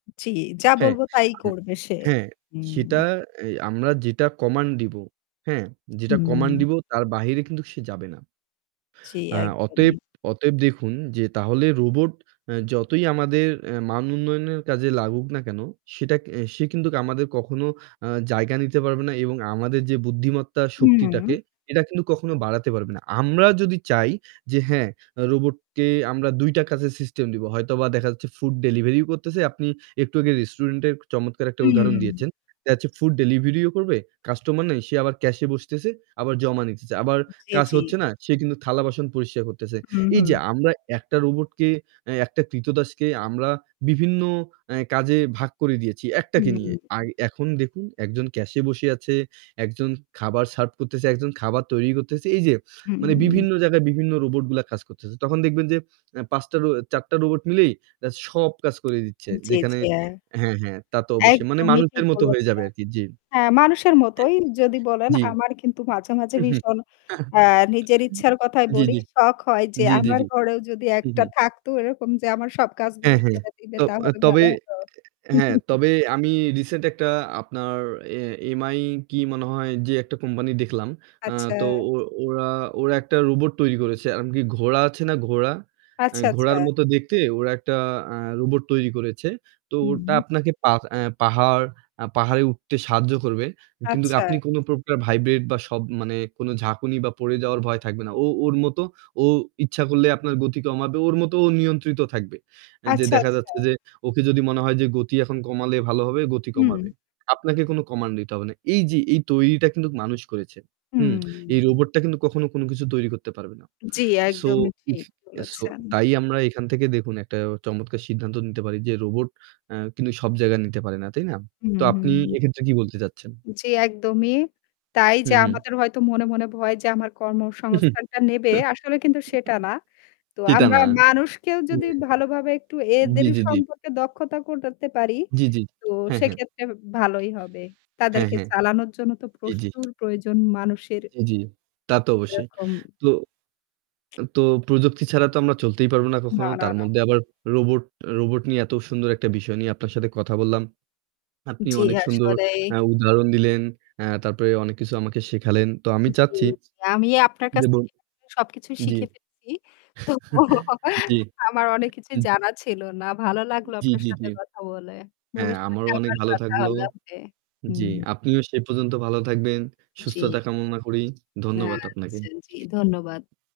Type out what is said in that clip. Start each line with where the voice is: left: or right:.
left: জি, যা
right: হ্যাঁ।
left: বলবো তাই
right: হু
left: করবে সে।
right: হ্যাঁ, সেটা
left: হুম।
right: এ আমরা যেটা কমান্ড দিব। হ্যাঁ, যেটা কমান্ড
left: হুম।
right: দিব তার বাহিরে কিন্তু সে যাবে না।
left: জি
right: আ অতএব,
left: একদমই।
right: অতএব দেখুন, যে তাহলে রোবট আ যতই আমাদের আ মান উন্নয়নের কাজে লাগুক না কেন, সেটা সে কিন্তু আমাদের কখনো আ জায়গা নিতে পারবে না এবং আমাদের যে বুদ্ধিমত্তা শক্তিটাকে
left: হু।
right: এটা কিন্তু কখনো বাড়াতে পারবে না। আমরা যদি চাই যে হ্যাঁ, রোবটকে আমরা ২ টা কাজে সিস্টেম দিব। হয়তোবা দেখা যাচ্ছে ফুড ডেলিভারিও করতেছে। আপনি একটু আগে রেস্টুরেন্টের চমৎকার একটা উদাহরণ
left: হুম।
right: দিয়েছেন। [unintelligible] ফুড ডেলিভারিও করবে। কাস্টমার নেই, সে আবার ক্যাশ এ বসতেছে। আবার জমা নিতেছে। আবার
left: জি,
right: কাজ
left: জি।
right: হচ্ছে না, সে কিন্তু থালা বাসন পরিষ্কার করতেছে।
left: হু,
right: এই যে
left: হু।
right: আমরা একটা রোবটকে অ্যা একটা কৃতদাসকে আমরা বিভিন্ন আ কাজে ভাগ করে দিয়েছি। একটাকে
left: হুম।
right: নিয়ে। এখন দেখুন, একজন ক্যাশ এ বসে আছে, একজন খাবার সার্ভ করতেছে, একজন খাবার তৈরি করতেছে। এই যে মানে
left: হু।
right: বিভিন্ন জায়গায় বিভিন্ন রোবট গুলা কাজ করতেছে। তখন দেখবেন যে আ ৫ টা রো ৪ টা রোবট মিলেই [unintelligible] সব কাজ করে দিচ্ছে।
left: জি,
right: যেখানে
left: জি হ্যাঁ।
right: হ্যাঁ, হ্যাঁ তা তো অবশ্যই। মানে
left: একদমই ঠিক
right: মানুষের মত হয়ে যাবে
left: বলেছেন।
right: আরকি। জি।
left: হ্যাঁ, মানুষের
right: হ্যাঁ,
left: মতোই যদি বলেন
right: জি।
left: আমার কিন্তু মাঝে, মাঝে
right: হু, হু।
left: ভীষণ অ্যা নিজের ইচ্ছার কথায়
right: জি,
left: বলি
right: জি।
left: শখ হয় যে
right: জি, জি,
left: আমার
right: জি।
left: ঘরেও যদি
right: হু, হু।
left: একটা থাকতো এরকম যে আমার সব কাজগুলো
right: হ্যাঁ, হ্যাঁ।
left: করে দিবে
right: ত
left: তাহলে
right: তবে
left: ভালো হতো।
right: হ্যাঁ, তবে আমি রিসেন্ট একটা আপনার এ Mi কি মনে হয় যে একটা কোম্পানি দেখলাম। আ
left: আচ্ছা।
right: তো ও-ওরা, ওরা একটা রোবট তৈরি করেছে। [unintelligible] কি ঘোড়া আছে না ঘোড়া? অ্যা
left: আচ্ছা,
right: ঘোড়ার
left: আচ্ছা।
right: মতো দেখতে ওরা একটা আ রোবট তৈরি করেছে। তো ওটা
left: হুম।
right: আপনাকে পা অ্যা পাহাড়। পাহাড়ে উঠতে সাহায্য করবে। কিন্তু
left: আচ্ছা।
right: আপনি কোন প্রকার ভাইব্রেট বা সব মানে কোন ঝাঁকুনি বা পড়ে যাওয়ার ভয় থাকবে না। ও ওর মত ও ইচ্ছা করলে আপনার গতি কমাবে। ওর মত ও নিয়ন্ত্রিত থাকবে। যে
left: আচ্ছা,
right: দেখা যাচ্ছে
left: আচ্ছা।
right: যে ওকে যদি মনে হয় যে গতি এখন কমালে ভালো হবে, গতি কমাবে।
left: হুম।
right: আপনাকে কোন কমান্ড দিতে হবে না। এই যে এই তৈরিটা কিন্তু মানুষ করেছে। হুম।
left: হুম।
right: এই রোবটটা কিন্তু কখনো কোন কিছু তৈরি করতে পারবে না।
left: জি
right: সো
left: একদমই ঠিক,
right: সো
left: বলেছেন।
right: তাই আমরা এখান থেকে দেখুন, একটা চমৎকার সিদ্ধান্ত নিতে পারি যে রোবট আ কিন্তু সব জায়গায় নিতে পারে না। তাই না?
left: হু,
right: তো
left: হু।
right: আপনি এক্ষেত্রে কি বলতে চাচ্ছেন?
left: জি একদমই। তাই
right: হু,
left: যে
right: হু।
left: আমাদের হয়তো মনে, মনে ভয় যে আমার কর্মসংস্থানটা নেবে আসলে কিন্তু সেটা না। তো
right: চিতা
left: আমরা
right: না।
left: মানুষকেও
right: হুম।
left: যদি ভালোভাবে একটু
right: জি,
left: এদের
right: জি, জি।
left: সম্পর্কে দক্ষতা করতে পারি
right: জি, জি।
left: তো
right: হ্যাঁ, হ্যাঁ।
left: সেক্ষেত্রে ভালোই হবে।
right: হ্যাঁ,
left: তাদেরকে
right: হ্যাঁ।
left: চালানোর জন্য তো
right: জি, জি।
left: প্রচুর প্রয়োজন মানুষের।
right: জি, জি। তা তো অবশ্যই।
left: এরকম।
right: তো তো প্রযুক্তি ছাড়া তো আমরা চলতেই পারবো না
left: না,
right: কখনো।
left: না,
right: তার
left: না।
right: মধ্যে আবার রোবট, রোবট নিয়ে এত সুন্দর একটা বিষয় নিয়ে আপনার সাথে কথা বললাম। আপনি
left: জি
right: অনেক সুন্দর
left: আসলেই।
right: আ উদাহরণ দিলেন। অ্যা তারপরে অনেক কিছু আমাকে শেখালেন। তো আমি
left: জি,
right: চাচ্ছি।
left: আমি আপনার
right: যে
left: কাছ
right: বল
left: থেকে সবকিছু
right: জি।
left: শিখে ফেলছি। তো
right: জি।
left: আমার অনেক কিছুই জানা ছিল না। ভালো লাগলো
right: জি,
left: আপনার
right: জি, জি।
left: সাথে কথা বলে।
right: হ্যাঁ,
left: ভবিষ্যতে
right: আমারও অনেক
left: আমার
right: ভালো
left: কথা
right: থাকলো।
left: হলো হবে।
right: জি,
left: হুম।
right: আপনিও সেই পর্যন্ত ভালো থাকবেন।
left: জি।
right: সুস্থতা কামনা করি। ধন্যবাদ আপনাকে।
left: আচ্ছা জি ধন্যবাদ।